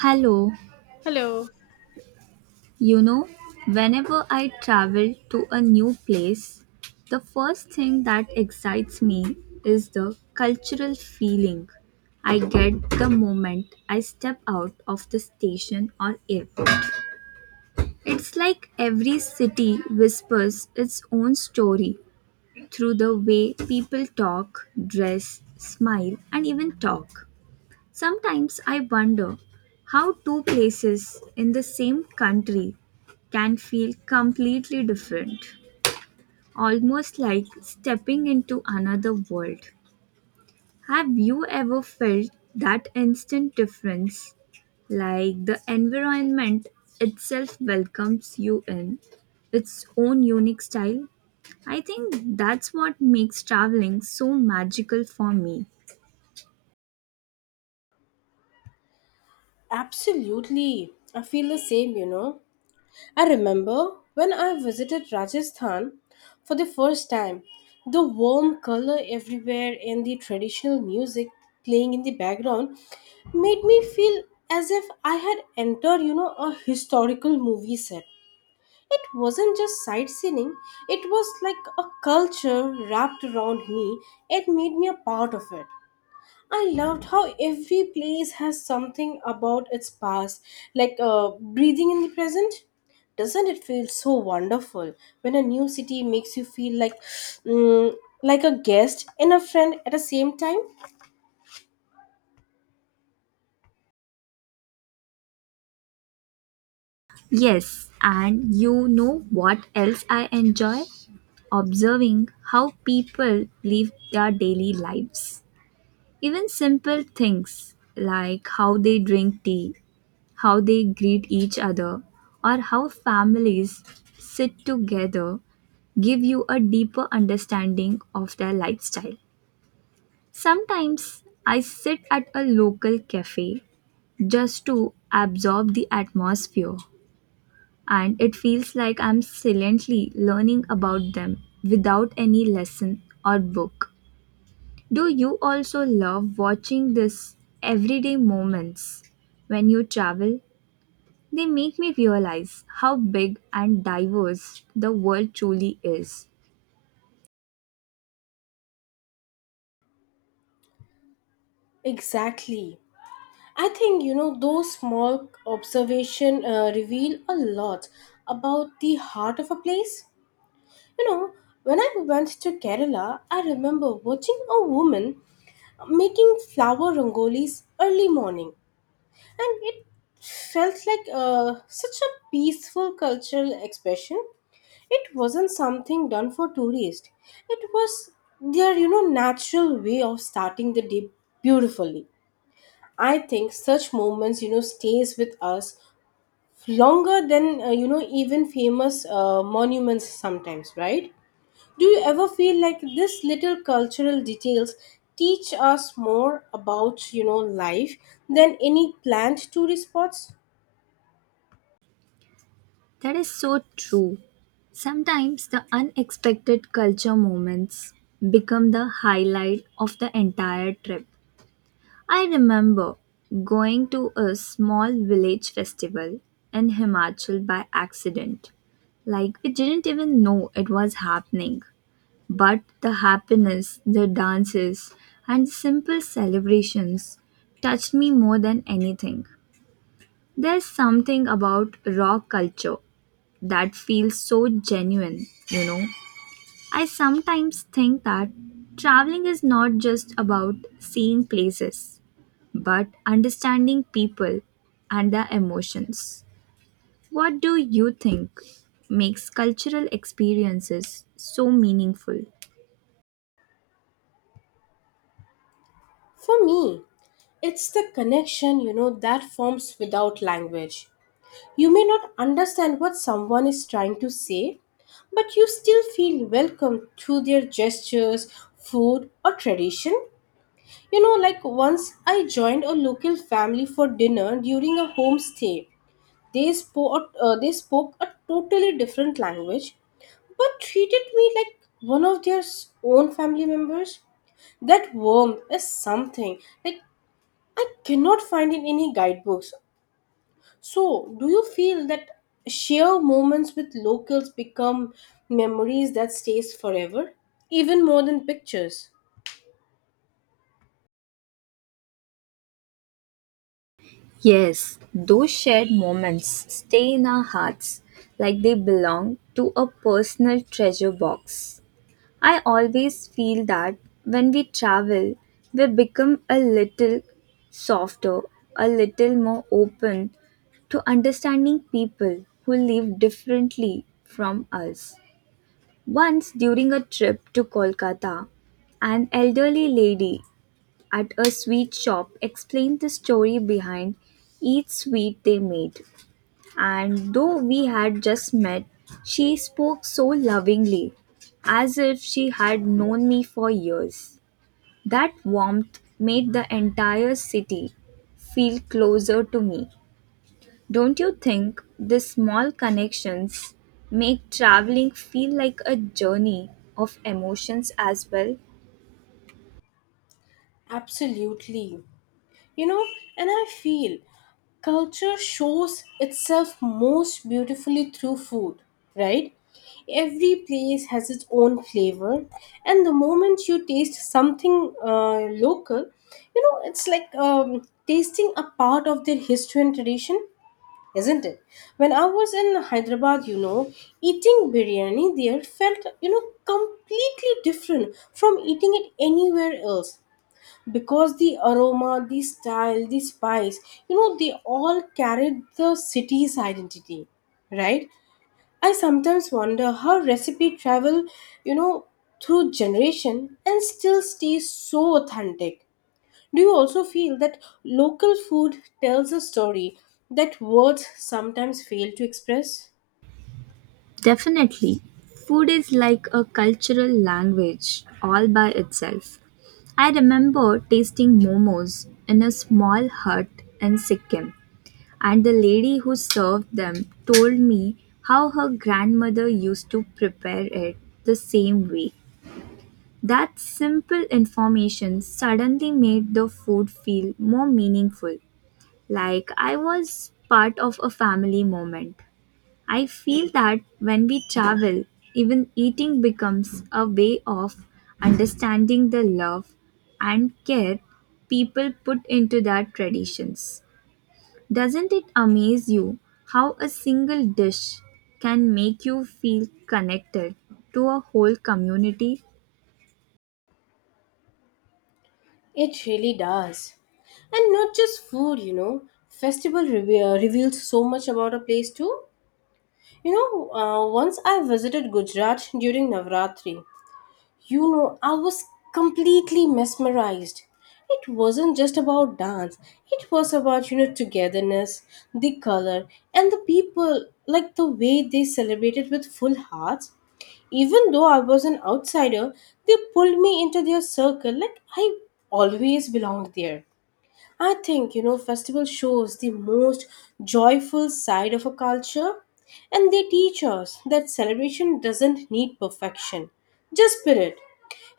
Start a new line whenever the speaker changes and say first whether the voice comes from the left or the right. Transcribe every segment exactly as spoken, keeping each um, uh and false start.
right: Hello,
left: Hello.
right: you know, whenever I travel to a new place, the first thing that excites me is the cultural feeling I get the moment I step out of the station or airport. It's like every city whispers its own story through the way people talk, dress, smile, and even talk. Sometimes I wonder how two places in the same country can feel completely different, almost like stepping into another world. Have you ever felt that instant difference, like the environment itself welcomes you in its own unique style? I think that's what makes traveling so magical for me.
left: Absolutely. I feel the same, you know. I remember when I visited Rajasthan for the first time, the warm color everywhere and the traditional music playing in the background made me feel as if I had entered, you know, a historical movie set. It wasn't just sightseeing, it was like a culture wrapped around me. It made me a part of it. I loved how every place has something about its past, like uh, breathing in the present. Doesn't it feel so wonderful when a new city makes you feel like, mm, like a guest and a friend at the same time?
right: Yes, and you know what else I enjoy? Observing how people live their daily lives. Even simple things like how they drink tea, how they greet each other, or how families sit together give you a deeper understanding of their lifestyle. Sometimes I sit at a local cafe just to absorb the atmosphere and it feels like I'm silently learning about them without any lesson or book. Do you also love watching these everyday moments when you travel? They make me realize how big and diverse the world truly is.
left: Exactly. I think you know those small observation uh, reveal a lot about the heart of a place. You know, when I went to Kerala, I remember watching a woman uh, making flower rangolis early morning, and it felt like uh, such a peaceful cultural expression. It wasn't something done for tourists, it was their you know natural way of starting the day beautifully. I think such moments you know stays with us longer than uh, you know even famous uh, monuments sometimes, right? Do you ever feel like this little cultural details teach us more about you know life than any planned tourist spots?
right: That is so true. Sometimes the unexpected culture moments become the highlight of the entire trip. I remember going to a small village festival in Himachal by accident. Like, we didn't even know it was happening. But the happiness, the dances, and simple celebrations touched me more than anything. There's something about raw culture that feels so genuine, you know. I sometimes think that traveling is not just about seeing places but understanding people and their emotions. What do you think makes cultural experiences so meaningful?
left: For me, it's the connection, you know, that forms without language. You may not understand what someone is trying to say, but you still feel welcome through their gestures, food, or tradition. You know, like once I joined a local family for dinner during a homestay. They spoke, uh, they spoke a totally different language, but treated me like one of their s- own family members. That warmth is something like I cannot find in any guidebooks. So, do you feel that share moments with locals become memories that stays forever, even more than pictures?
right: Yes, those shared moments stay in our hearts like they belong to a personal treasure box. I always feel that when we travel, we become a little softer, a little more open to understanding people who live differently from us. Once during a trip to Kolkata, an elderly lady at a sweet shop explained the story behind each sweet they made and though we had just met, she spoke so lovingly, as if she had known me for years. That warmth made the entire city feel closer to me. Don't you think these small connections make traveling feel like a journey of emotions as well?
left: Absolutely. you know and I feel culture shows itself most beautifully through food, right? Every place has its own flavor, and the moment you taste something uh, local, you know it's like um, tasting a part of their history and tradition, isn't it? When I was in Hyderabad, you know eating biryani there felt, you know completely different from eating it anywhere else, because the aroma, the style, the spice, you know, they all carried the city's identity, right? I sometimes wonder how recipe travel, you know, through generation and still stays so authentic. Do you also feel that local food tells a story that words sometimes fail to express?
right: Definitely, food is like a cultural language all by itself. I remember tasting momos in a small hut in Sikkim, and the lady who served them told me how her grandmother used to prepare it the same way. That simple information suddenly made the food feel more meaningful, like I was part of a family moment. I feel that when we travel, even eating becomes a way of understanding the love and care people put into their traditions. Doesn't it amaze you how a single dish can make you feel connected to a whole community?
left: It really does. And not just food, you know, festival reve- reveals so much about a place too. You know, uh, once I visited Gujarat during Navratri, you know, I was completely mesmerized. It wasn't just about dance, it was about, you know, togetherness, the color, and the people, like the way they celebrated with full hearts. Even though I was an outsider, they pulled me into their circle like I always belonged there. I think you know festival shows the most joyful side of a culture, and they teach us that celebration doesn't need perfection, just spirit.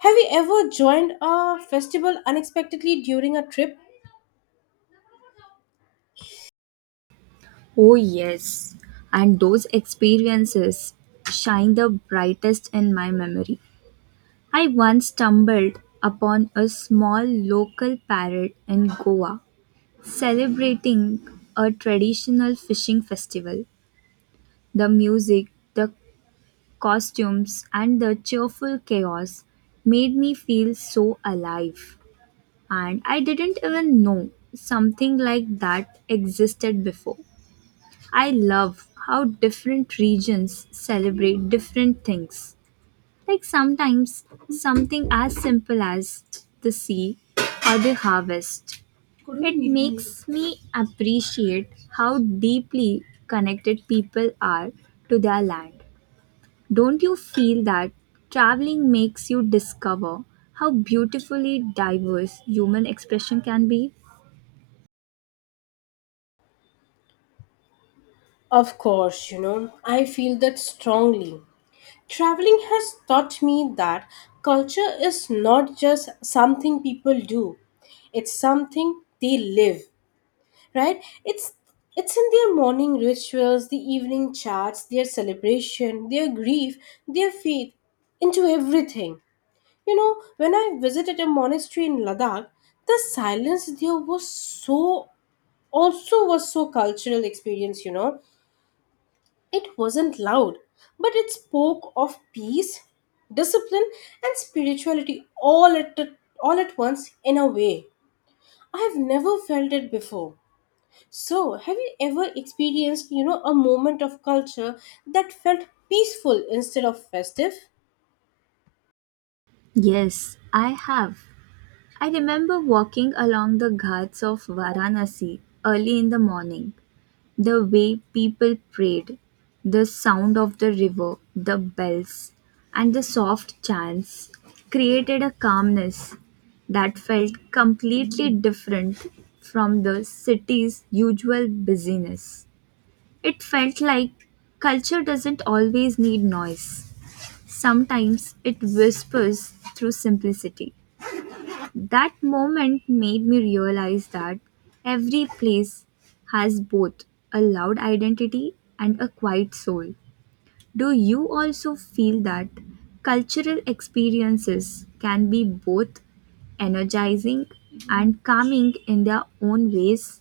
left: Have you ever joined a festival unexpectedly during a trip?
right: Oh, yes, and those experiences shine the brightest in my memory. I once stumbled upon a small local parrot in Goa celebrating a traditional fishing festival. The music, the costumes, and the cheerful chaos made me feel so alive. And I didn't even know something like that existed before. I love how different regions celebrate different things. Like sometimes something as simple as the sea or the harvest. It makes me appreciate how deeply connected people are to their land. Don't you feel that traveling makes you discover how beautifully diverse human expression can be?
left: Of course, you know, I feel that strongly. Traveling has taught me that culture is not just something people do, it's something they live. Right, it's it's in their morning rituals, the evening chats, their celebration, their grief, their faith, into everything. You know, when I visited a monastery in Ladakh, the silence there was so, also was so cultural experience, you know it wasn't loud, but it spoke of peace, discipline, and spirituality all at the, all at once, in a way I have never felt it before. So, have you ever experienced, you know, a moment of culture that felt peaceful instead of festive?
right: Yes, I have. I remember walking along the ghats of Varanasi early in the morning. The way people prayed, the sound of the river, the bells, and the soft chants created a calmness that felt completely different from the city's usual busyness. It felt like culture doesn't always need noise, sometimes it whispers through simplicity. That moment made me realize that every place has both a loud identity and a quiet soul. Do you also feel that cultural experiences can be both energizing and calming in their own ways?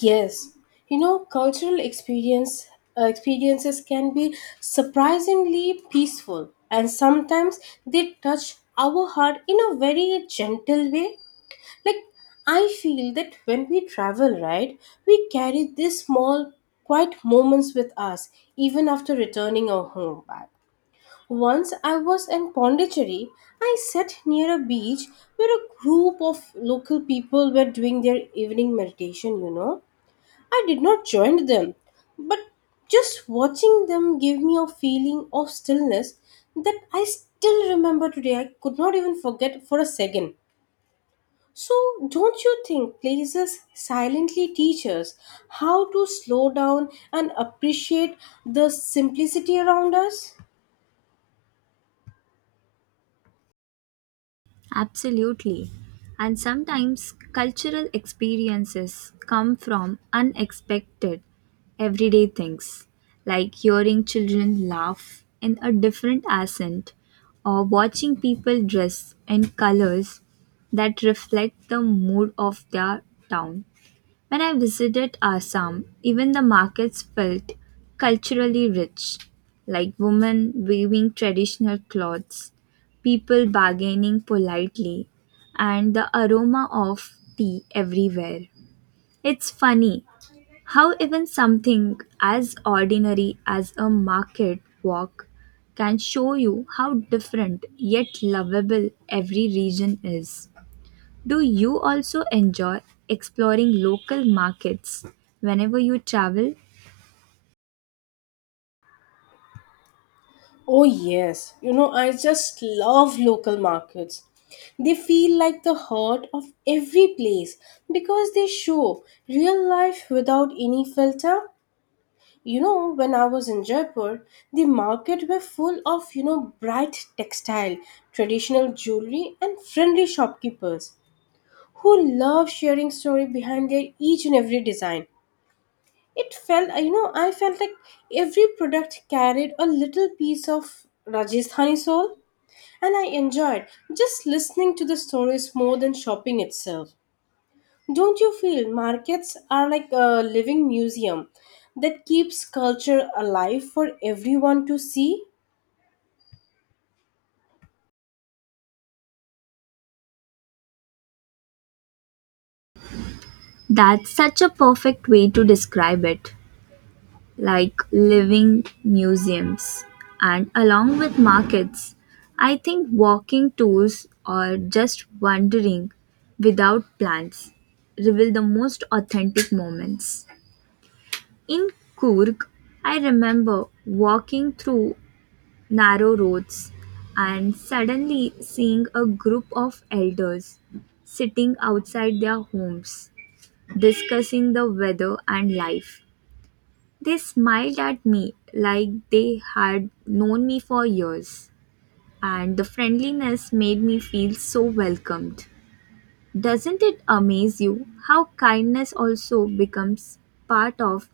left: Yes. You know, cultural experience uh, experiences can be surprisingly peaceful, and sometimes they touch our heart in a very gentle way. Like, I feel that when we travel, right, we carry these small quiet moments with us even after returning our home back. Once I was in Pondicherry, I sat near a beach where a group of local people were doing their evening meditation, you know. I did not join them, but just watching them gave me a feeling of stillness that I still remember today. I could not even forget for a second. So, don't you think places silently teach us how to slow down and appreciate the simplicity around us?
right: Absolutely. And sometimes cultural experiences come from unexpected everyday things, like hearing children laugh in a different accent or watching people dress in colors that reflect the mood of their town. When I visited Assam, even the markets felt culturally rich, like women weaving traditional cloths, people bargaining politely, and the aroma of tea everywhere. It's funny how even something as ordinary as a market walk can show you how different yet lovable every region is. Do you also enjoy exploring local markets whenever you travel?
left: Oh, yes. You know, I just love local markets. They feel like the heart of every place because they show real life without any filter. You know, when I was in Jaipur, the market were full of, you know, bright textile, traditional jewelry, and friendly shopkeepers who love sharing story behind their each and every design. It felt, you know, I felt like every product carried a little piece of Rajasthani soul. And I enjoyed just listening to the stories more than shopping itself. Don't you feel markets are like a living museum that keeps culture alive for everyone to see?
right: That's such a perfect way to describe it like living museums. And along with markets, I think walking tours or just wandering without plans reveal the most authentic moments. In Kurg, I remember walking through narrow roads, and suddenly seeing a group of elders sitting outside their homes discussing the weather and life. They smiled at me like they had known me for years, and the friendliness made me feel so welcomed. Doesn't it amaze you how kindness also becomes part of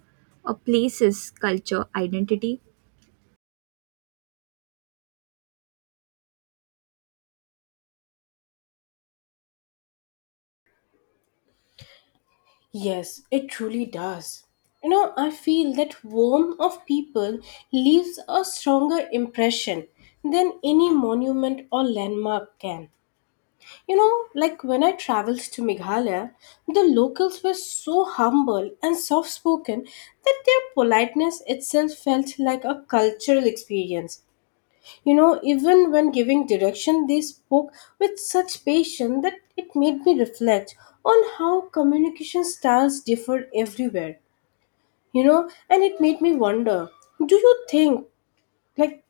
right: a place's culture identity?
left: Yes, it truly does. You know, I feel that warmth of people leaves a stronger impression than any monument or landmark can. You know, like when I traveled to Meghalaya, the locals were so humble and soft spoken that their politeness itself felt like a cultural experience. You know, even when giving direction, they spoke with such patience that it made me reflect on how communication styles differ everywhere. You know, and it made me wonder, do you think, like,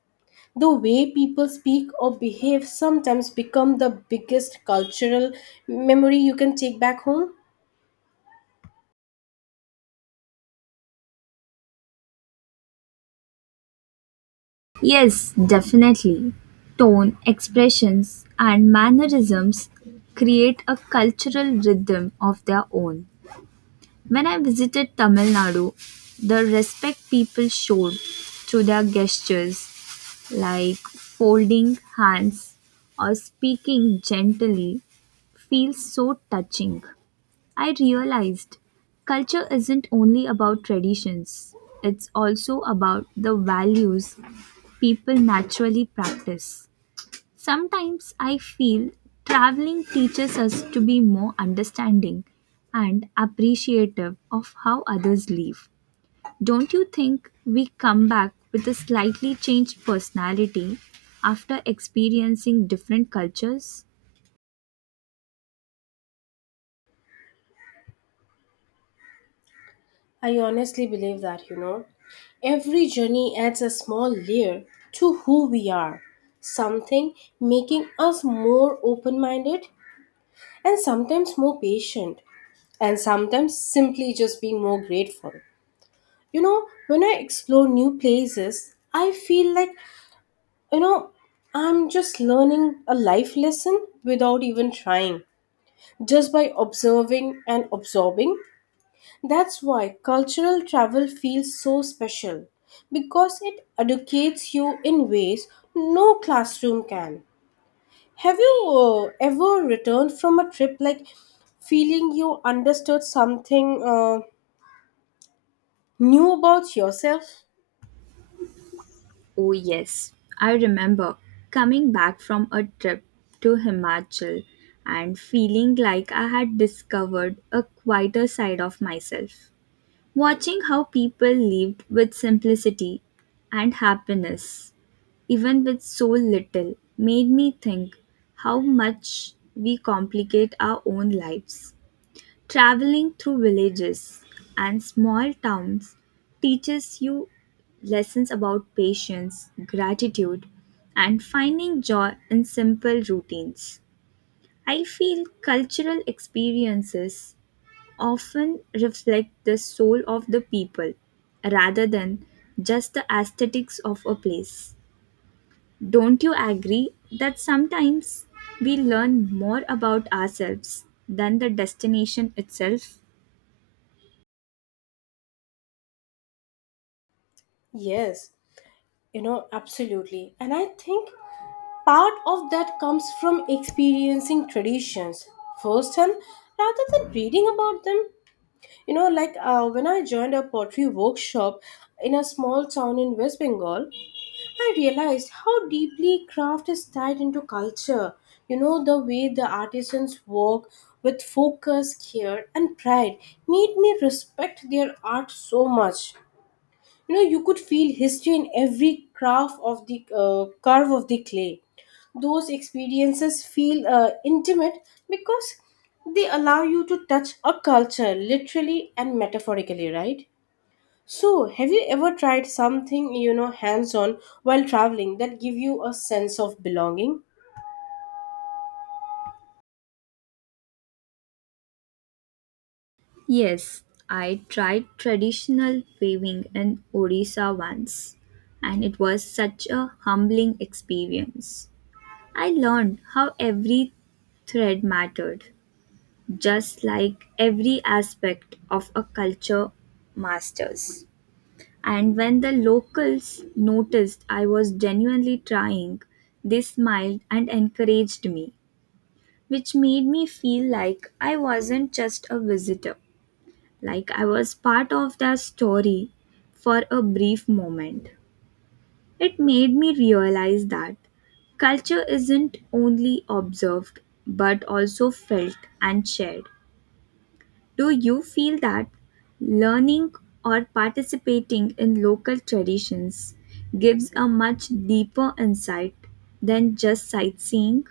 left: the way people speak or behave sometimes become the biggest cultural memory you can take back home?
right: Yes, definitely. Tone, expressions, and mannerisms create a cultural rhythm of their own. When I visited Tamil Nadu, the respect people showed through their gestures, like folding hands or speaking gently, feels so touching. I realized culture isn't only about traditions, it's also about the values people naturally practice. Sometimes I feel traveling teaches us to be more understanding and appreciative of how others live. Don't you think we come back with a slightly changed personality after experiencing different cultures?
left: I honestly believe that, you know every journey adds a small layer to who we are, something making us more open-minded, and sometimes more patient, and sometimes simply just being more grateful. You know, when I explore new places, I feel like, You know, I'm just learning a life lesson without even trying, just by observing and absorbing. That's why cultural travel feels so special, because it educates you in ways no classroom can. Have you uh, ever returned from a trip like feeling you understood something uh, new about yourself?
right: Oh, yes. I remember coming back from a trip to Himachal and feeling like I had discovered a quieter side of myself. Watching how people lived with simplicity and happiness, even with so little, made me think how much we complicate our own lives. Traveling through villages and small towns teaches you lessons about patience, gratitude, and finding joy in simple routines. I feel cultural experiences often reflect the soul of the people rather than just the aesthetics of a place. Don't you agree that sometimes we learn more about ourselves than the destination itself?
left: Yes, you know, absolutely. And I think part of that comes from experiencing traditions firsthand rather than reading about them. You know, like uh, when I joined a pottery workshop in a small town in West Bengal, I realized how deeply craft is tied into culture. You know, the way the artisans work with focus, care, and pride made me respect their art so much. You know, you could feel history in every craft of the uh, curve of the clay. Those experiences feel uh, intimate, because they allow you to touch a culture literally and metaphorically, right? So, have you ever tried something, you know hands on while traveling that give you a sense of belonging?
right: Yes, I tried traditional weaving in Odisha once, and it was such a humbling experience. I learned how every thread mattered, just like every aspect of a culture masters. And when the locals noticed I was genuinely trying, they smiled and encouraged me, which made me feel like I wasn't just a visitor, like I was part of their story for a brief moment. It made me realize that culture isn't only observed but also felt and shared. Do you feel that learning or participating in local traditions gives a much deeper insight than just sightseeing?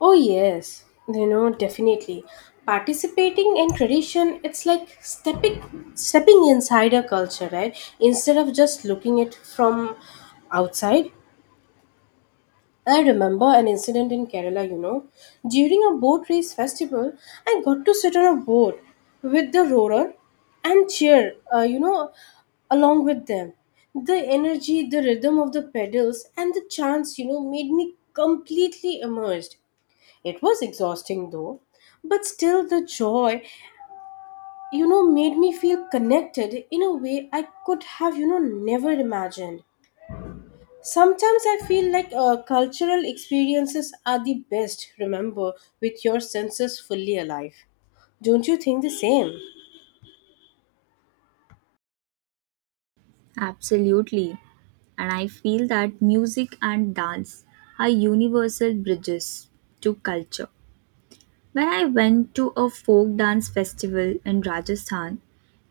left: Oh yes, you know definitely. Participating in tradition, it's like stepping stepping inside a culture, right? Instead of just looking it from outside. I remember an incident in Kerala, you know. During a boat race festival, I got to sit on a boat with the rower and cheer, uh, you know, along with them. The energy, the rhythm of the pedals, and the chants, you know, made me completely immersed. It was exhausting though, but still the joy, you know, made me feel connected in a way I could have, you know, never imagined. Sometimes I feel like uh, cultural experiences are the best, remember, with your senses fully alive. Don't you think the same?
right: Absolutely. And I feel that music and dance are universal bridges to culture. When I went to a folk dance festival in Rajasthan,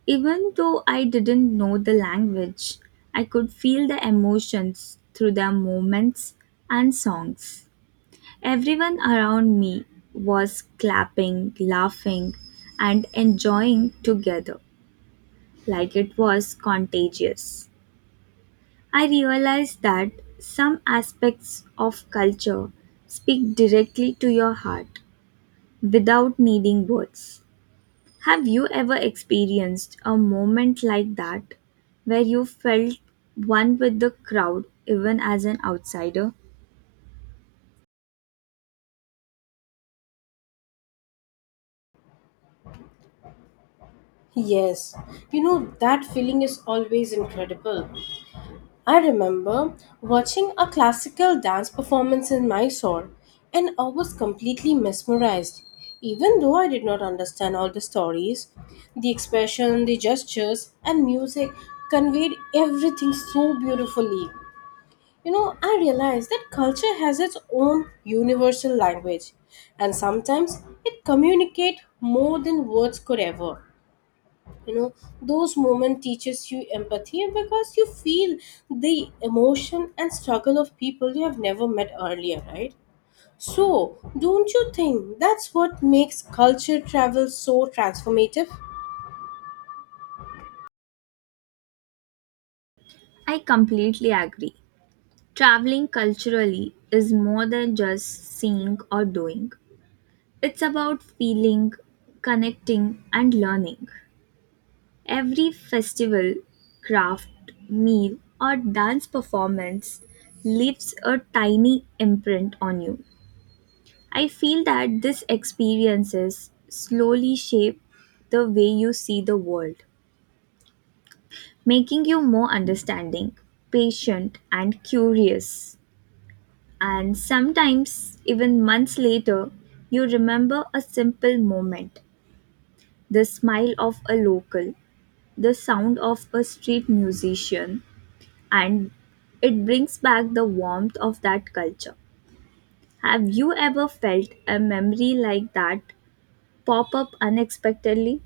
right: even though I didn't know the language, I could feel the emotions through their movements and songs. Everyone around me was clapping, laughing, and enjoying together like it was contagious. I realized that some aspects of culture speak directly to your heart without needing words. Have you ever experienced a moment like that where you felt one with the crowd even as an outsider?
left: Yes, you know, that feeling is always incredible. I remember watching a classical dance performance in Mysore, and I was completely mesmerized. Even though I did not understand all the stories, the expression, the gestures, and music conveyed everything so beautifully. You know, I realized that culture has its own universal language, and sometimes it communicates more than words could ever. you know those moments teaches you empathy because you feel the emotion and struggle of people you have never met earlier, right? So, don't you think that's what makes culture travel so transformative?
right: I completely agree. Traveling culturally is more than just seeing or doing. It's about feeling, connecting, and learning. Every festival, craft, meal, or dance performance leaves a tiny imprint on you. I feel that these experiences slowly shape the way you see the world, making you more understanding, patient, and curious. And sometimes, even months later, you remember a simple moment the smile of a local, the sound of a street musician, and it brings back the warmth of that culture. Have you ever felt a memory like that pop up unexpectedly?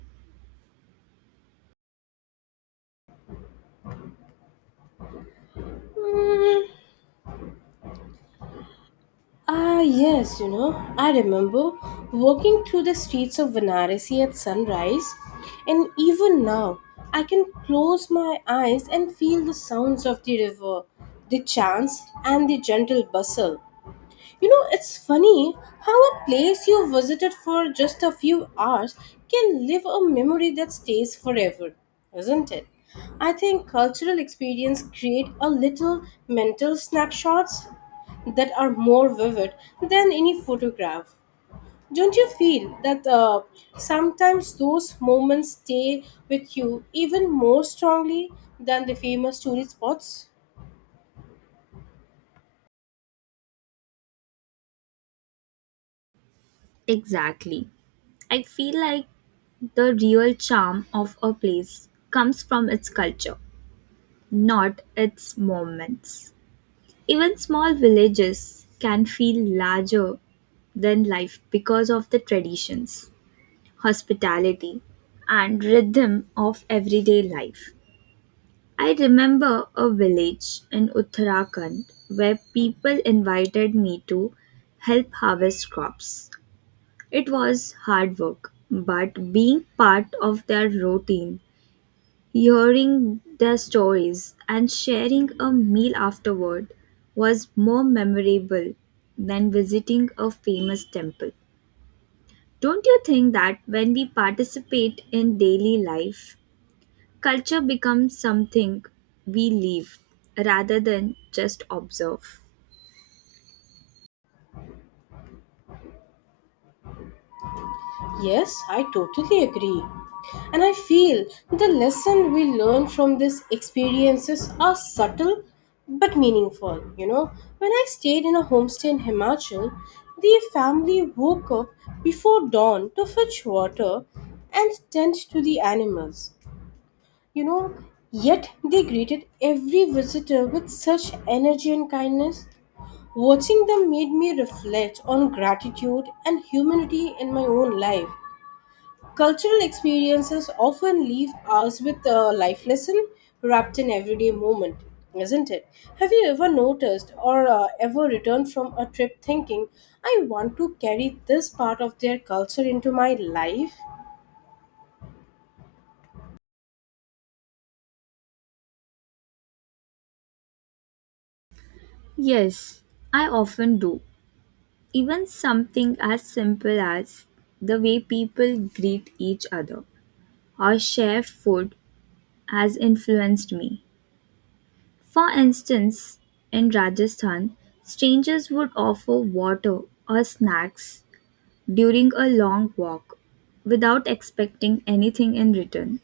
left: Ah, yes, you know, I remember walking through the streets of Varanasi at sunrise, and even now I can close my eyes and feel the sounds of the river, the chants, and the gentle bustle. You know, it's funny how a place you visited for just a few hours can live a memory that stays forever, isn't it? I think cultural experience create a little mental snapshots that are more vivid than any photograph. Don't you feel that uh, sometimes those moments stay with you even more strongly than the famous tourist spots?
right: Exactly. I feel like the real charm of a place comes from its culture, not its moments. Even small villages can feel larger than life because of the traditions, hospitality, and rhythm of everyday life. I remember a village in Uttarakhand where people invited me to help harvest crops. It was hard work, but being part of their routine. Hearing their stories and sharing a meal afterward was more memorable than visiting a famous temple. Don't you think that when we participate in daily life, culture becomes something we live rather than just observe?
left: Yes, I totally agree. And I feel the lesson we learn from these experiences are subtle but meaningful. You know, when I stayed in a homestay in Himachal, the family woke up before dawn to fetch water and tend to the animals. You know, yet they greeted every visitor with such energy and kindness. Watching them made me reflect on gratitude and humanity in my own life. Cultural experiences often leave us with a life lesson wrapped in everyday moment, isn't it? Have you ever noticed, or uh, ever returned from a trip thinking, I want to carry this part of their culture into my life?
right: Yes, I often do. Even something as simple as the way people greet each other or share food has influenced me. For instance, in Rajasthan, strangers would offer water or snacks during a long walk without expecting anything in return.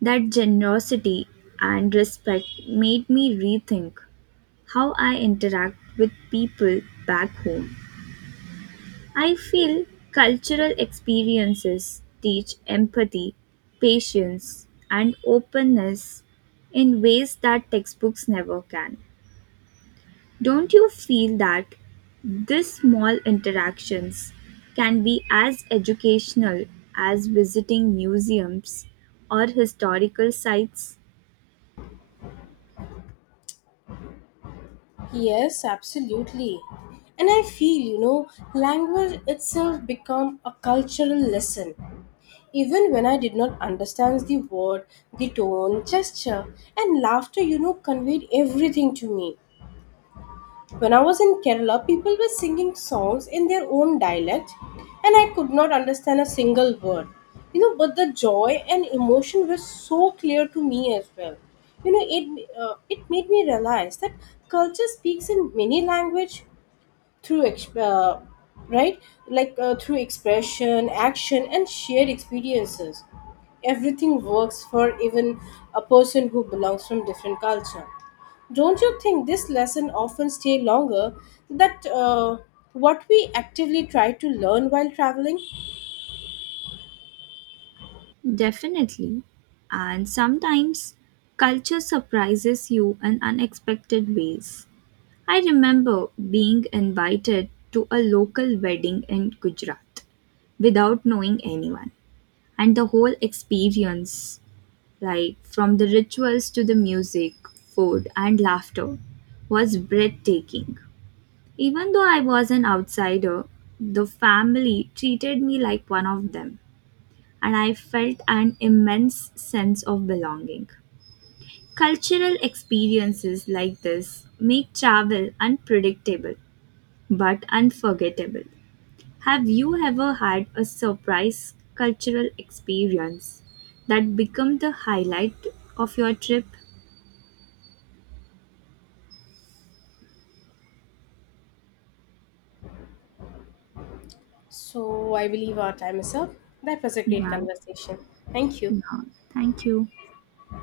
right: That generosity and respect made me rethink how I interact with people back home. I feel cultural experiences teach empathy, patience, and openness in ways that textbooks never can. Don't you feel that these small interactions can be as educational as visiting museums or historical sites?
left: Yes, absolutely. And I feel, you know, language itself become a cultural lesson. Even when I did not understand the word, the tone, gesture, and laughter, you know, conveyed everything to me. When I was in Kerala, people were singing songs in their own dialect, and I could not understand a single word. You know, but the joy and emotion were so clear to me as well. You know, it uh, it made me realize that culture speaks in many language, through ex- uh, right, like uh, through expression action and shared experiences. Everything works for even a person who belongs from different culture. Don't you think this lesson often stay longer that uh, what we actively try to learn while traveling?
right: Definitely. And sometimes culture surprises you in unexpected ways. I remember being invited to a local wedding in Gujarat without knowing anyone, and the whole experience like from the rituals to the music, food, and laughter, was breathtaking. Even though I was an outsider, the family treated me like one of them, and I felt an immense sense of belonging. Cultural experiences like this make travel unpredictable but unforgettable. Have you ever had a surprise cultural experience that became the highlight of your trip?
left: So I believe our time is up. That was a great
right: Yeah.
left: conversation. Thank you.
right: Yeah. Thank you.